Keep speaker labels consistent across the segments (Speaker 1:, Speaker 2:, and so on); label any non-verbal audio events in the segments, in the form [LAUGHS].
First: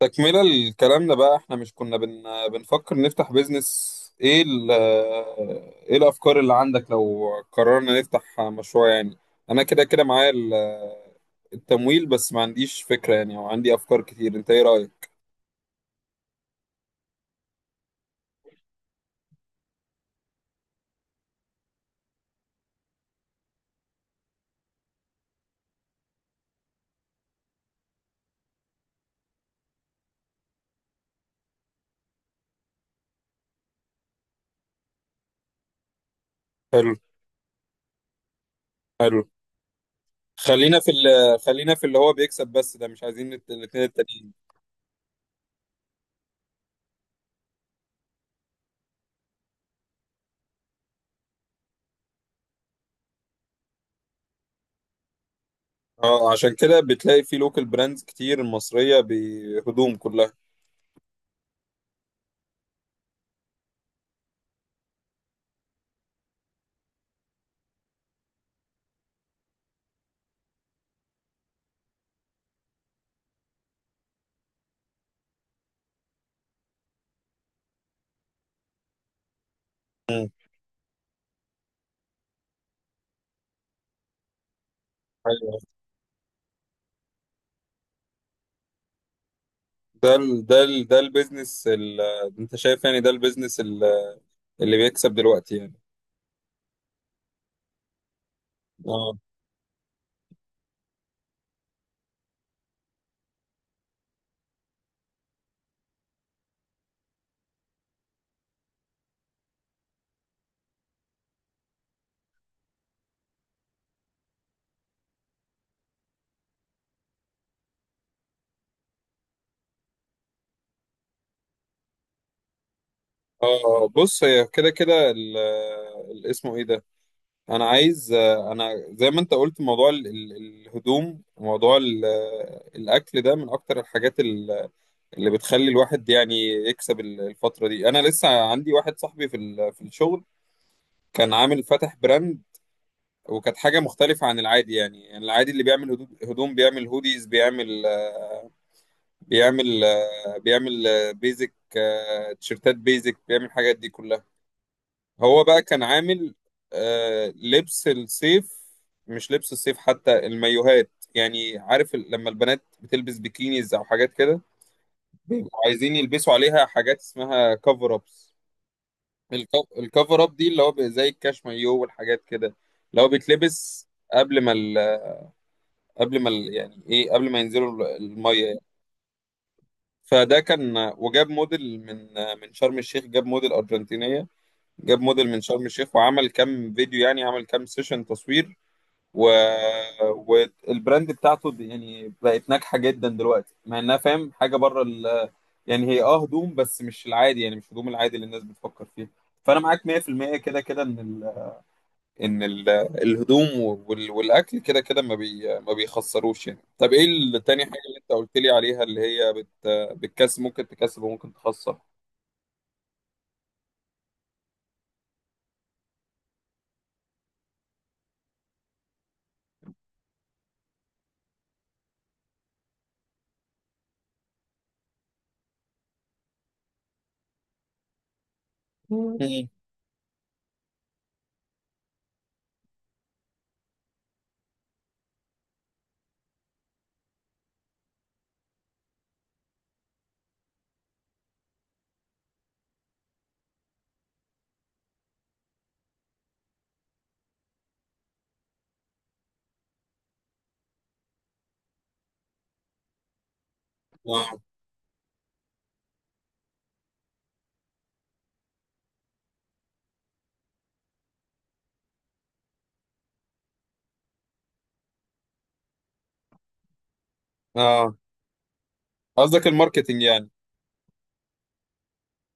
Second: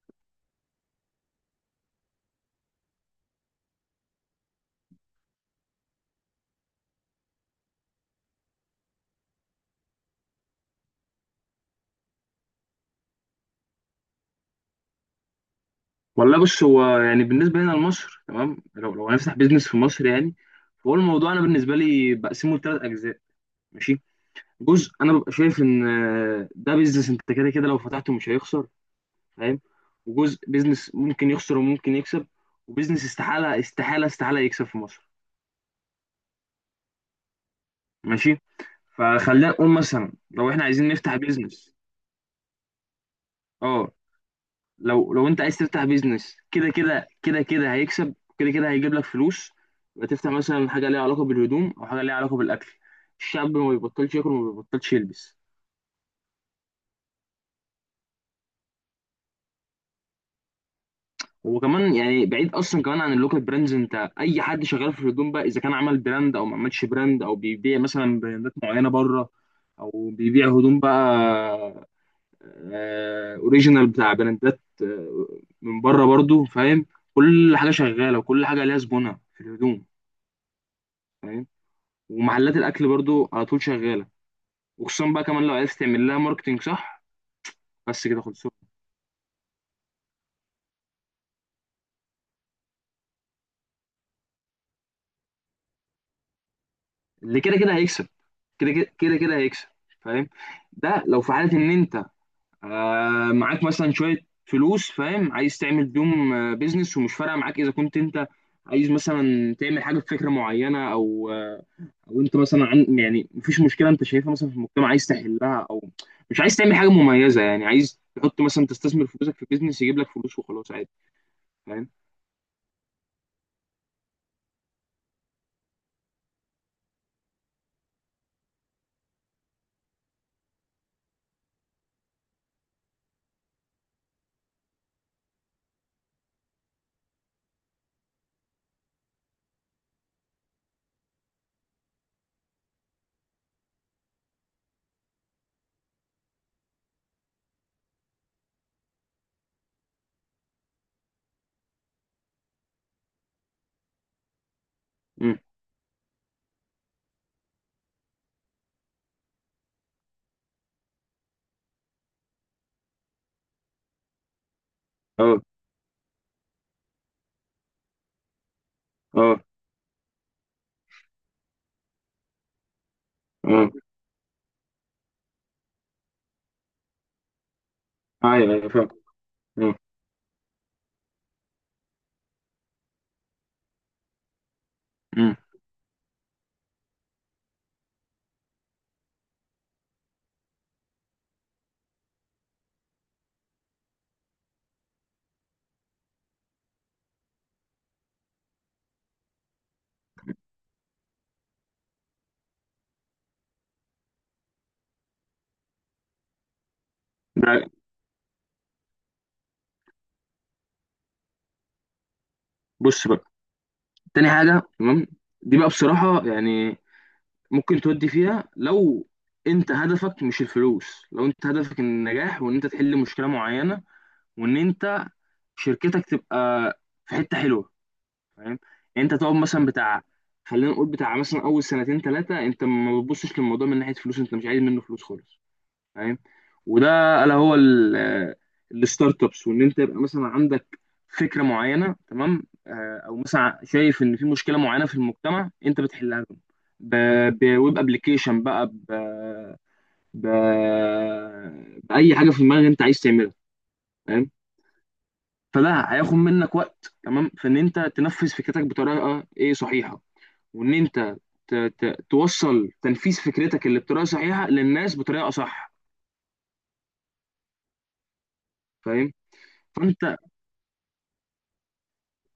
Speaker 1: تكملة لكلامنا بقى، احنا مش كنا بنفكر نفتح بيزنس. ايه الافكار اللي عندك لو قررنا نفتح مشروع يعني؟ انا كده كده معايا التمويل، بس ما عنديش فكرة يعني، او عندي افكار كتير. انت ايه رأيك؟
Speaker 2: والله، بص. هو يعني بالنسبه لنا لمصر، تمام. لو هنفتح بيزنس في مصر، يعني. فهو الموضوع، انا بالنسبه لي بقسمه لثلاث اجزاء. ماشي. جزء انا ببقى شايف ان ده بيزنس انت كده كده لو فتحته مش هيخسر. فاهم. وجزء بيزنس ممكن يخسر وممكن يكسب. وبيزنس استحاله استحاله استحاله يكسب في مصر.
Speaker 1: حلو،
Speaker 2: ماشي.
Speaker 1: حلو.
Speaker 2: فخلينا نقول مثلا لو احنا عايزين نفتح
Speaker 1: خلينا
Speaker 2: بيزنس.
Speaker 1: في اللي هو بيكسب بس، ده مش عايزين الاتنين
Speaker 2: اه.
Speaker 1: التانيين.
Speaker 2: لو انت عايز تفتح بيزنس، كده كده كده كده هيكسب، كده كده هيجيب لك فلوس. يبقى تفتح مثلا حاجه ليها علاقه بالهدوم او حاجه ليها علاقه بالاكل. الشعب ما بيبطلش ياكل وما بيبطلش يلبس.
Speaker 1: اه، عشان كده بتلاقي في لوكال براندز كتير مصرية بهدوم كلها.
Speaker 2: وكمان يعني بعيد اصلا كمان عن اللوكال براندز، انت اي حد شغال في الهدوم بقى، اذا كان عمل براند او ما عملش براند او بيبيع مثلا براندات معينه بره، او بيبيع هدوم بقى اوريجينال بتاع براندات من بره برضو. فاهم. كل حاجه شغاله وكل حاجه ليها زبونها في الهدوم. فاهم. ومحلات الاكل برضو على طول شغاله. وخصوصا بقى كمان لو
Speaker 1: مم.
Speaker 2: عرفت تعمل لها ماركتنج صح. بس كده خلصوا.
Speaker 1: ده البيزنس انت شايف يعني ده البيزنس اللي بيكسب دلوقتي يعني؟
Speaker 2: اللي كده كده هيكسب، كده كده
Speaker 1: اه،
Speaker 2: كده كده هيكسب. فاهم. ده لو في حاله ان انت معاك مثلا شويه فلوس، فاهم، عايز تعمل بيهم بيزنس ومش فارقه معاك، اذا كنت انت عايز مثلا تعمل حاجه بفكره معينه او او انت مثلا عن يعني مفيش مشكله انت شايفها مثلا في المجتمع عايز تحلها، او مش عايز تعمل حاجه مميزه يعني، عايز تحط مثلا تستثمر فلوسك في بيزنس يجيب لك فلوس وخلاص، عادي. فاهم.
Speaker 1: اه، بص، هي كده كده اسمه ايه ده؟ انا عايز، انا زي ما انت قلت، موضوع الهدوم، موضوع الاكل، ده من اكتر الحاجات اللي بتخلي الواحد يعني يكسب الفترة دي. انا لسه عندي واحد صاحبي في الشغل، كان عامل فاتح براند، وكانت حاجة مختلفة عن العادي. يعني العادي اللي بيعمل هدوم، بيعمل هوديز، بيعمل بيزك، تيشيرتات بيزك، بيعمل الحاجات دي كلها.
Speaker 2: مم.
Speaker 1: هو بقى كان عامل لبس الصيف. مش لبس الصيف، حتى المايوهات، يعني عارف لما البنات بتلبس بيكينيز او حاجات كده،
Speaker 2: اه
Speaker 1: بيبقوا عايزين يلبسوا عليها حاجات اسمها كفر ابس.
Speaker 2: اه
Speaker 1: الكفر اب دي اللي هو زي الكاش مايو والحاجات كده، اللي هو
Speaker 2: اه.
Speaker 1: بيتلبس قبل ما ينزلوا
Speaker 2: ايوه،
Speaker 1: الميه.
Speaker 2: ايوه فاهم. اه.
Speaker 1: فده كان، وجاب موديل من شرم الشيخ. جاب موديل أرجنتينية، جاب موديل
Speaker 2: امم.
Speaker 1: من شرم الشيخ وعمل كام فيديو، يعني عمل كام سيشن تصوير. و... والبراند بتاعته يعني بقت ناجحة جدا دلوقتي، مع انها فاهم حاجة بره يعني هي اه، هدوم بس مش العادي، يعني مش هدوم العادي اللي الناس بتفكر فيه. فانا معاك 100% كده كده، ان الهدوم والاكل كده كده، ما بيخسروش يعني. طب ايه التاني
Speaker 2: ده
Speaker 1: حاجه اللي انت قلت لي عليها، اللي هي بتكسب، ممكن تكسب وممكن تخسر؟
Speaker 2: بص بقى، تاني حاجه تمام. دي بقى بصراحه يعني ممكن تودي فيها لو انت هدفك مش الفلوس، لو انت هدفك النجاح وان انت تحل مشكله معينه وان انت شركتك تبقى في حته حلوه. فاهم. يعني انت
Speaker 1: مم.
Speaker 2: تقعد مثلا بتاع، خلينا نقول بتاع مثلا اول سنتين ثلاثه، انت ما بتبصش للموضوع من ناحيه فلوس، انت مش عايز منه فلوس خالص. فاهم. وده الا هو الستارت ابس، وان انت يبقى مثلا عندك فكره معينه، تمام، او مثلا شايف ان في مشكله معينه في المجتمع انت بتحلها لهم، بويب ابلكيشن بقى، ب... باي حاجه في دماغك انت عايز تعملها. فاهم.
Speaker 1: اه،
Speaker 2: فده هياخد منك وقت، تمام، في ان انت تنفذ فكرتك بطريقه ايه صحيحه، وان انت توصل تنفيذ فكرتك اللي بطريقه صحيحه للناس بطريقه صح.
Speaker 1: آه.
Speaker 2: فاهم.
Speaker 1: قصدك
Speaker 2: فانت
Speaker 1: الماركتينج يعني؟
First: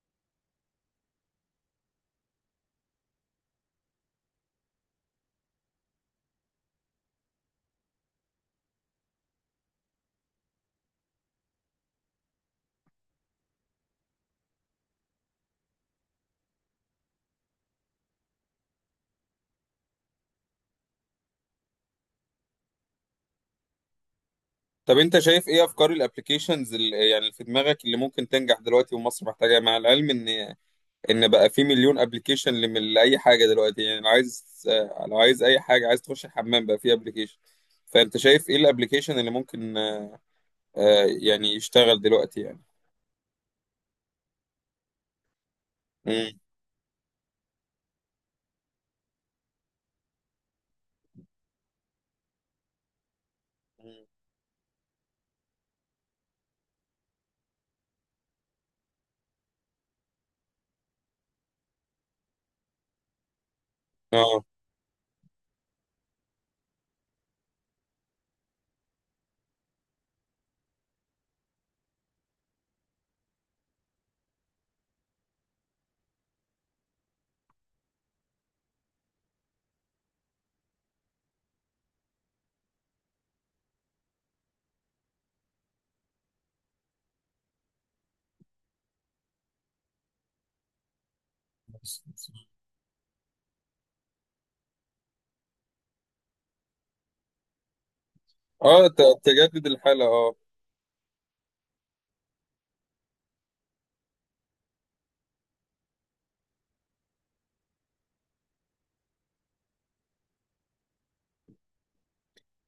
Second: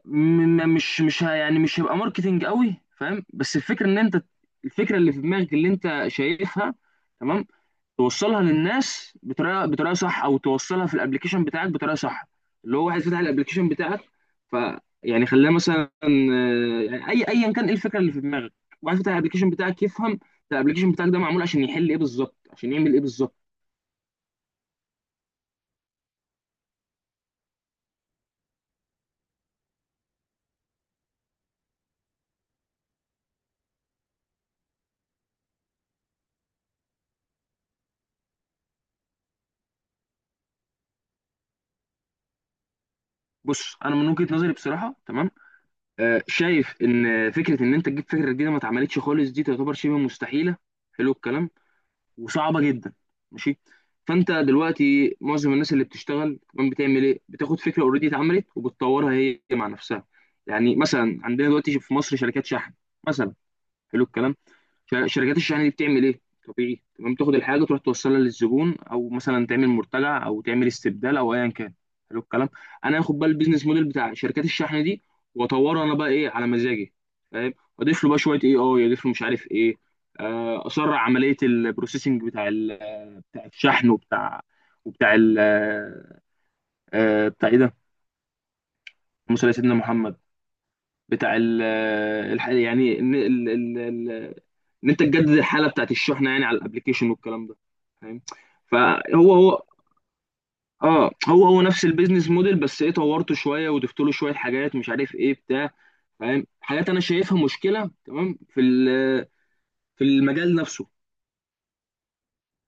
Speaker 2: مش يعني مش هيبقى ماركتينج قوي، فاهم، بس الفكره ان انت، الفكره اللي في دماغك اللي انت شايفها، تمام، توصلها للناس بطريقه صح، او توصلها في الابلكيشن بتاعك بطريقه صح. اللي هو واحد فتح الابلكيشن بتاعك، ف، يعني خلاه مثلا يعني ايا كان ايه الفكره اللي في دماغك، واحد فتح الابلكيشن بتاعك يفهم الابلكيشن بتاعك ده معمول عشان يحل ايه بالظبط، عشان يعمل ايه بالظبط.
Speaker 1: طب انت شايف ايه افكار الابلكيشنز يعني اللي في دماغك اللي ممكن تنجح دلوقتي، ومصر محتاجاها؟ مع العلم ان بقى في مليون ابلكيشن لاي حاجه دلوقتي، يعني لو عايز اي حاجه، عايز تخش الحمام بقى في ابلكيشن. فانت شايف ايه الابلكيشن اللي ممكن يعني يشتغل دلوقتي يعني؟
Speaker 2: بص انا من وجهه نظري بصراحه، تمام،
Speaker 1: مم.
Speaker 2: شايف ان فكره ان انت تجيب فكره جديده ما اتعملتش خالص، دي تعتبر شبه مستحيله. حلو الكلام. وصعبه جدا. ماشي.
Speaker 1: مم.
Speaker 2: فانت دلوقتي معظم الناس اللي بتشتغل كمان بتعمل ايه؟ بتاخد فكره اوريدي اتعملت وبتطورها هي مع نفسها. يعني مثلا عندنا دلوقتي في مصر شركات شحن مثلا. حلو الكلام.
Speaker 1: اه،
Speaker 2: فشركات الشحن دي بتعمل ايه؟ طبيعي، تمام، تاخد الحاجه تروح توصلها للزبون، او مثلا تعمل مرتجع، او تعمل استبدال، او ايا كان. حلو الكلام. انا هاخد بقى البيزنس موديل بتاع شركات الشحن دي واطوره انا بقى ايه على مزاجي. فاهم. اضيف له بقى شويه، اي اي اضيف له مش عارف ايه، اسرع عمليه البروسيسنج بتاع بتاع الشحن وبتاع، وبتاع ال بتاع ايه ده؟ اللهم صل على سيدنا محمد. بتاع ال يعني ان انت تجدد الحاله بتاعت الشحنه يعني على الابلكيشن والكلام ده. فاهم.
Speaker 1: اه،
Speaker 2: فهو هو،
Speaker 1: تجدد الحالة، اه.
Speaker 2: اه هو هو نفس البيزنس موديل، بس ايه؟ طورته شويه وضفت له شويه حاجات مش عارف ايه بتاع، فاهم، حاجات انا شايفها مشكله، تمام، في في المجال نفسه.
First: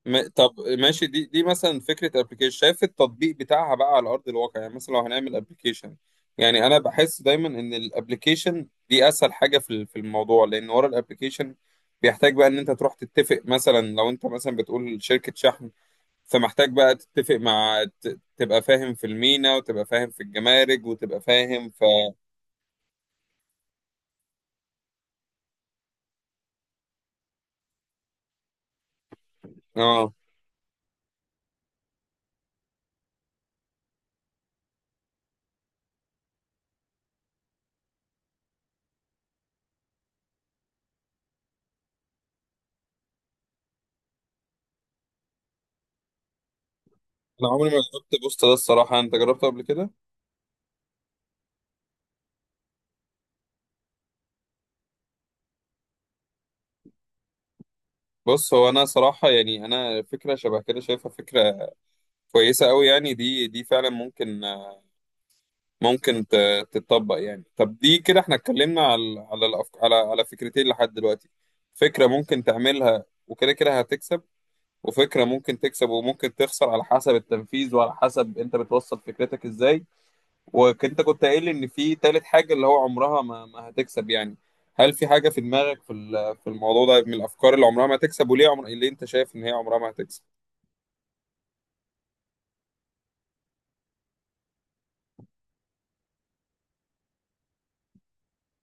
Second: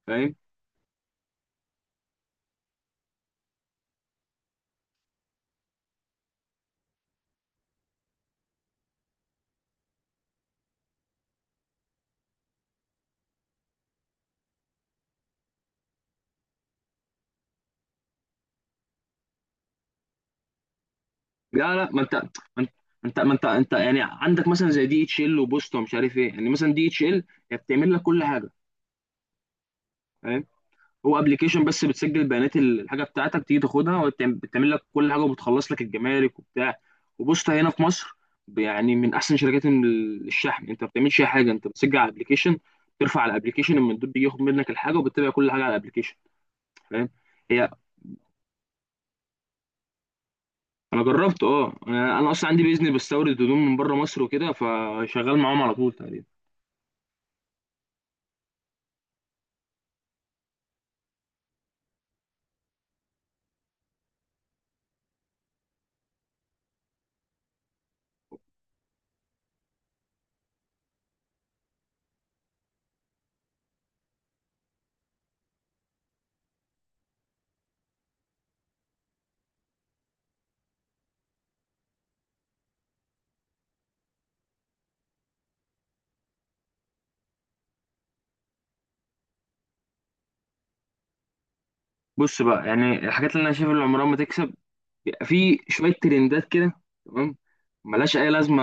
Speaker 2: فاهم.
Speaker 1: طب ماشي. دي مثلا فكرة ابلكيشن، شايف التطبيق بتاعها بقى على ارض الواقع يعني؟ مثلا لو هنعمل ابلكيشن، يعني انا بحس دايما ان الابلكيشن دي اسهل حاجة في الموضوع، لان ورا الابلكيشن بيحتاج بقى ان انت تروح تتفق. مثلا لو انت مثلا بتقول شركة شحن، فمحتاج بقى تتفق مع، تبقى فاهم في المينا، وتبقى فاهم في الجمارك، وتبقى فاهم
Speaker 2: لا
Speaker 1: في...
Speaker 2: لا، ما انت ما انت ما انت ما انت انت يعني عندك مثلا زي دي اتش ال وبوسطه ومش عارف ايه، يعني مثلا دي اتش ال هي بتعمل لك كل حاجه.
Speaker 1: اه،
Speaker 2: فاهم؟ هو ابلكيشن بس بتسجل بيانات الحاجه بتاعتك، تيجي تاخدها وبتعمل لك كل حاجه وبتخلص لك الجمارك وبتاع. وبص هنا في مصر، يعني من احسن شركات الشحن انت ما بتعملش اي حاجه، انت بتسجل على الابلكيشن، ترفع على الابلكيشن، المندوب بيجي ياخد منك الحاجه وبتتابع كل حاجه على الابلكيشن. فاهم.
Speaker 1: انا
Speaker 2: هي
Speaker 1: عمري ما جربت بوست ده الصراحة. انت جربته قبل كده؟
Speaker 2: انا جربت، اه، أنا اصلا عندي بيزنس بستورد هدوم من بره مصر وكده، فشغال معاهم على طول تقريبا.
Speaker 1: بص، هو انا صراحه يعني، انا فكره شبه كده شايفها فكره كويسه قوي يعني، دي فعلا ممكن، تتطبق يعني. طب دي كده احنا اتكلمنا على على الأفك... على على فكرتين لحد دلوقتي. فكره ممكن تعملها وكده كده هتكسب، وفكره ممكن تكسب وممكن تخسر على حسب التنفيذ وعلى حسب انت بتوصل فكرتك ازاي. وانت كنت قايل لي ان في تالت حاجه اللي هو عمرها ما هتكسب يعني. هل في حاجه في دماغك في الموضوع ده من الافكار اللي عمرها ما هتكسب، وليه اللي انت شايف ان هي عمرها ما هتكسب؟
Speaker 2: بص بقى، يعني الحاجات اللي انا شايف اللي عمرها ما تكسب، بيبقى في شويه ترندات كده، تمام، ملهاش اي لازمه،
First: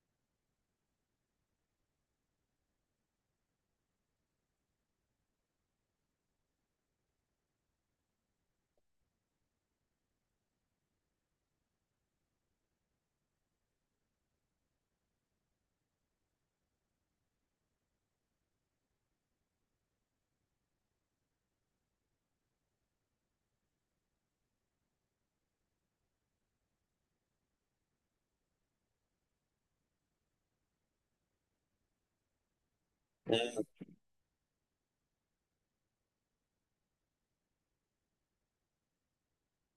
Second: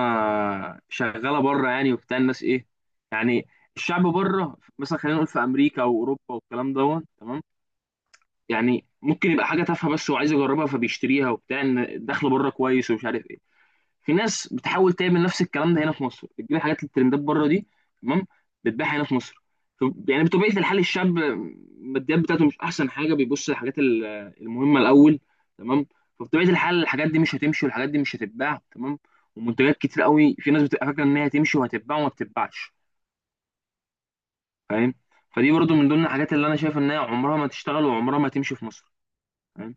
Speaker 2: شغاله بره يعني وبتاع. الناس ايه يعني؟ الشعب بره مثلا، خلينا نقول في امريكا او اوروبا والكلام دوت، تمام، يعني ممكن يبقى حاجه تافهه بس وعايز يجربها فبيشتريها وبتاع، ان الدخل بره كويس ومش عارف. في ناس بتحاول تعمل نفس الكلام ده هنا في مصر، بتجيب الحاجات الترندات بره دي، تمام، بتبيعها هنا في مصر. يعني بطبيعه الحال الشاب الماديات بتاعته مش احسن حاجه، بيبص للحاجات المهمه الاول، تمام، فبطبيعه الحال الحاجات دي مش هتمشي، والحاجات دي مش هتتباع، تمام. ومنتجات كتير قوي في ناس بتبقى فاكره ان هي هتمشي وهتتباع وما بتتباعش.
Speaker 1: مم.
Speaker 2: فاهم. فدي برضو من ضمن الحاجات اللي انا شايف ان هي عمرها ما تشتغل وعمرها ما تمشي في مصر. فاهم.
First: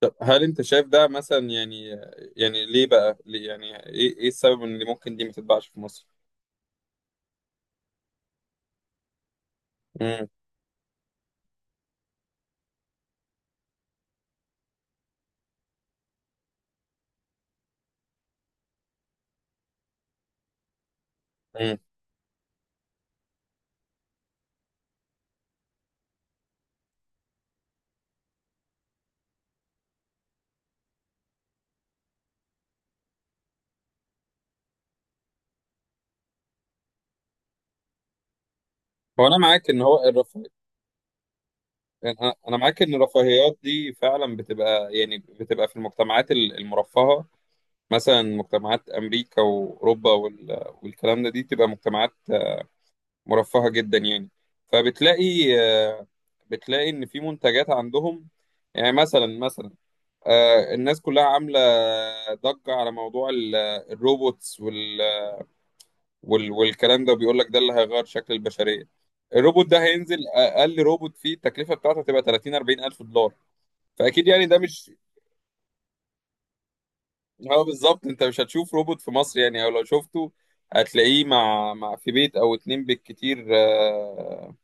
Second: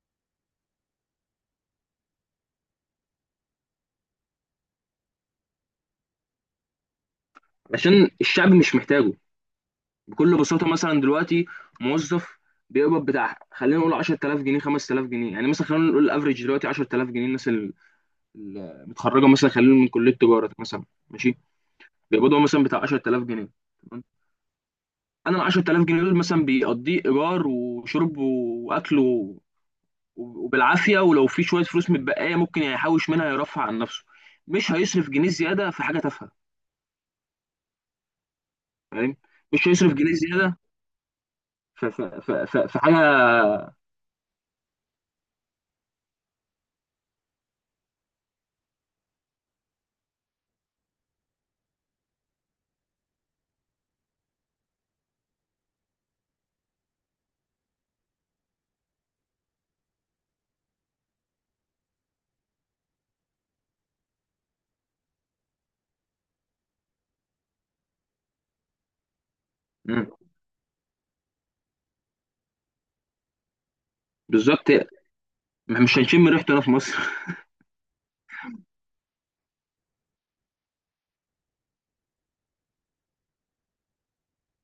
Speaker 1: طب هل انت شايف ده مثلا يعني، يعني ليه بقى، ليه يعني، ايه السبب ان اللي ممكن دي ما تتباعش في مصر؟
Speaker 2: عشان الشعب مش محتاجه.
Speaker 1: امم.
Speaker 2: بكل بساطه، مثلا دلوقتي موظف بيقبض بتاع، خلينا نقول 10000 جنيه، 5000 جنيه، يعني مثلا خلينا نقول الافريج دلوقتي 10000 جنيه، الناس المتخرجه مثلا، خلينا نقول من كليه تجاره مثلا. ماشي.
Speaker 1: امم.
Speaker 2: بيقبضوا مثلا بتاع 10000 جنيه، تمام؟ انا ال 10000 جنيه دول مثلا بيقضيه ايجار وشرب واكل وبالعافيه، ولو في شويه فلوس متبقيه ممكن يحوش منها يرفع عن نفسه. مش هيصرف جنيه زياده في حاجه تافهه. فاهم.
Speaker 1: هو انا
Speaker 2: مش
Speaker 1: معاك ان
Speaker 2: هيصرف
Speaker 1: هو
Speaker 2: جنيه
Speaker 1: الرفاه.
Speaker 2: زياده في
Speaker 1: انا أنا معاك ان
Speaker 2: حاجه.
Speaker 1: الرفاهيات دي فعلا بتبقى، يعني بتبقى في المجتمعات المرفهه. مثلا مجتمعات امريكا واوروبا والكلام ده، دي بتبقى مجتمعات مرفهه جدا يعني. فبتلاقي آه، بتلاقي ان في منتجات عندهم. يعني مثلا الناس كلها عاملة ضجة على موضوع الروبوتس والكلام ده، وبيقول لك ده اللي هيغير شكل البشرية. الروبوت ده
Speaker 2: مم.
Speaker 1: هينزل، أقل روبوت فيه التكلفة بتاعته هتبقى 30 40 ألف دولار. فأكيد يعني ده
Speaker 2: بالظبط.
Speaker 1: مش...
Speaker 2: مش هنشم ريحته هنا في مصر. [LAUGHS]
Speaker 1: هو بالظبط، أنت مش هتشوف روبوت في مصر يعني، أو لو شفته هتلاقيه مع في بيت أو اتنين بالكتير،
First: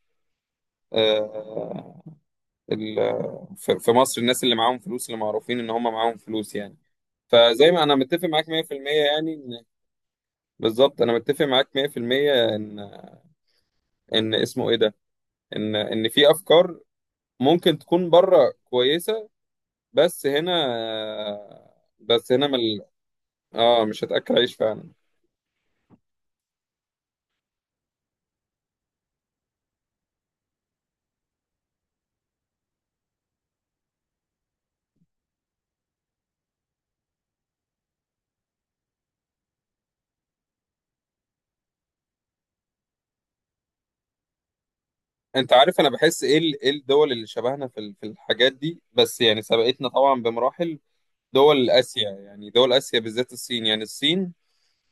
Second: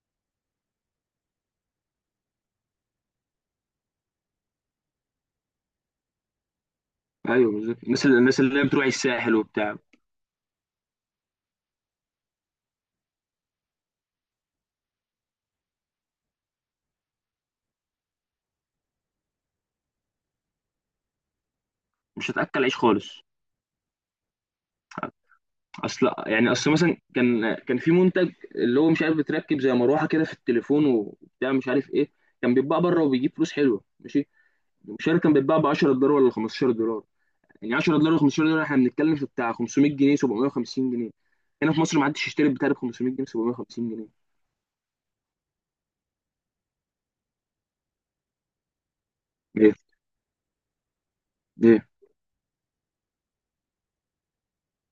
Speaker 1: آه، آه، في مصر الناس اللي معاهم فلوس، اللي معروفين إن هم معاهم فلوس يعني،
Speaker 2: ايوه
Speaker 1: فزي
Speaker 2: بالظبط،
Speaker 1: ما أنا
Speaker 2: الناس اللي
Speaker 1: متفق
Speaker 2: الناس
Speaker 1: معاك
Speaker 2: اللي هي بتروح
Speaker 1: 100%
Speaker 2: الساحل
Speaker 1: يعني.
Speaker 2: وبتاع،
Speaker 1: بالظبط انا متفق معاك 100% ان، ان اسمه ايه ده ان ان في افكار ممكن تكون بره كويسه، بس هنا،
Speaker 2: مش
Speaker 1: بس هنا من
Speaker 2: هتاكل عيش
Speaker 1: ال-
Speaker 2: خالص.
Speaker 1: اه، مش هتاكل عيش فعلا.
Speaker 2: اصل يعني اصل مثلا، كان في منتج اللي هو مش عارف بتركب زي مروحه كده في التليفون وبتاع مش عارف ايه، كان بيتباع بره وبيجيب فلوس حلوه، ماشي. مش عارف كان بيتباع ب 10 دولار ولا 15 دولار، يعني 10 دولار و15 دولار احنا بنتكلم في بتاع 500 جنيه، 750 جنيه. هنا في مصر ما حدش يشتري بتاع ب 500 جنيه، 750 جنيه.
Speaker 1: انت عارف انا بحس ايه ايه الدول اللي شبهنا في الحاجات دي، بس يعني
Speaker 2: ايه،
Speaker 1: سبقتنا طبعا بمراحل. دول
Speaker 2: ايه،
Speaker 1: اسيا، يعني دول اسيا بالذات الصين، يعني الصين،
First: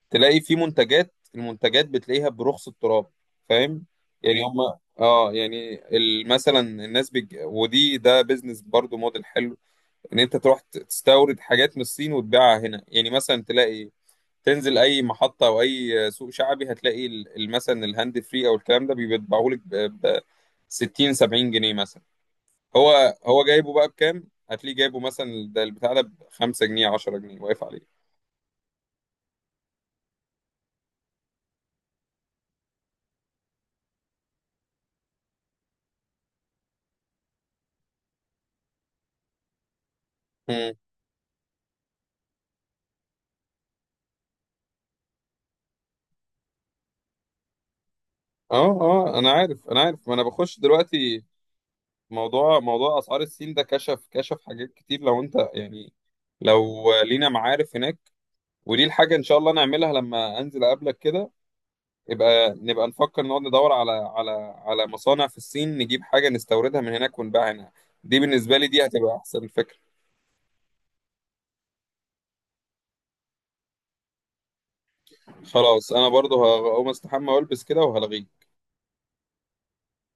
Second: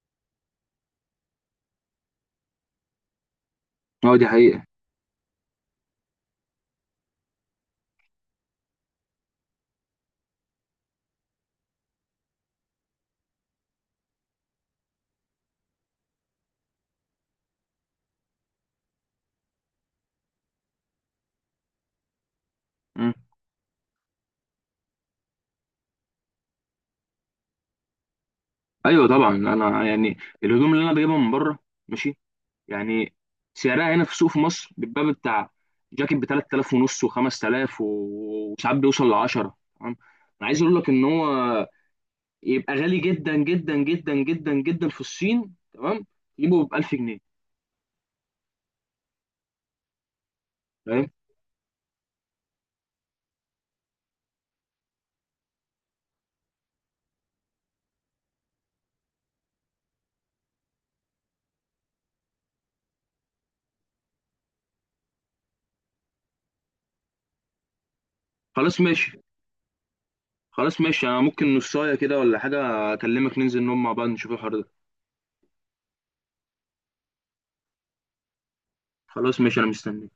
Speaker 1: تلاقي في منتجات، المنتجات بتلاقيها برخص التراب فاهم.
Speaker 2: اه دي
Speaker 1: يعني هم
Speaker 2: حقيقه.
Speaker 1: اه، يعني مثلا الناس ودي ده بيزنس برضو موديل حلو، ان انت تروح تستورد حاجات من الصين وتبيعها هنا. يعني مثلا تلاقي، تنزل اي محطة او اي سوق شعبي هتلاقي مثلا الهاند فري او الكلام ده بيتباعهولك ب 60 70 جنيه مثلا.
Speaker 2: مم.
Speaker 1: هو جايبه بقى بكام؟ هتلاقيه جايبه مثلا، ده البتاع ده ب 5 جنيه 10 جنيه واقف عليه.
Speaker 2: ايوه طبعا، انا يعني الهدوم اللي انا بجيبها من بره، ماشي، يعني سعرها هنا في السوق في مصر بيبقى بتاع جاكيت ب 3000 ونص و5000، وساعات بيوصل ل 10، تمام. انا عايز اقول لك ان هو يبقى غالي جدا جدا جدا جدا جدا في الصين، تمام، يجيبه ب 1000 جنيه.
Speaker 1: اه، اه، انا عارف. ما انا بخش
Speaker 2: فاهم.
Speaker 1: دلوقتي موضوع اسعار السين، ده كشف حاجات كتير. لو انت يعني، لو لينا معارف هناك، ودي الحاجة ان شاء الله نعملها لما انزل اقابلك كده، يبقى نبقى نفكر، نقعد ندور على مصانع في الصين، نجيب حاجة نستوردها من هناك ونبيعها هنا. دي بالنسبة لي،
Speaker 2: خلاص
Speaker 1: دي هتبقى
Speaker 2: ماشي.
Speaker 1: احسن فكرة.
Speaker 2: خلاص ماشي، انا ممكن نصايه كده ولا حاجه اكلمك ننزل نقعد مع بعض نشوف الحوار ده.
Speaker 1: خلاص، انا برضو هقوم استحمى والبس كده، وهلغيك.
Speaker 2: خلاص ماشي انا مستني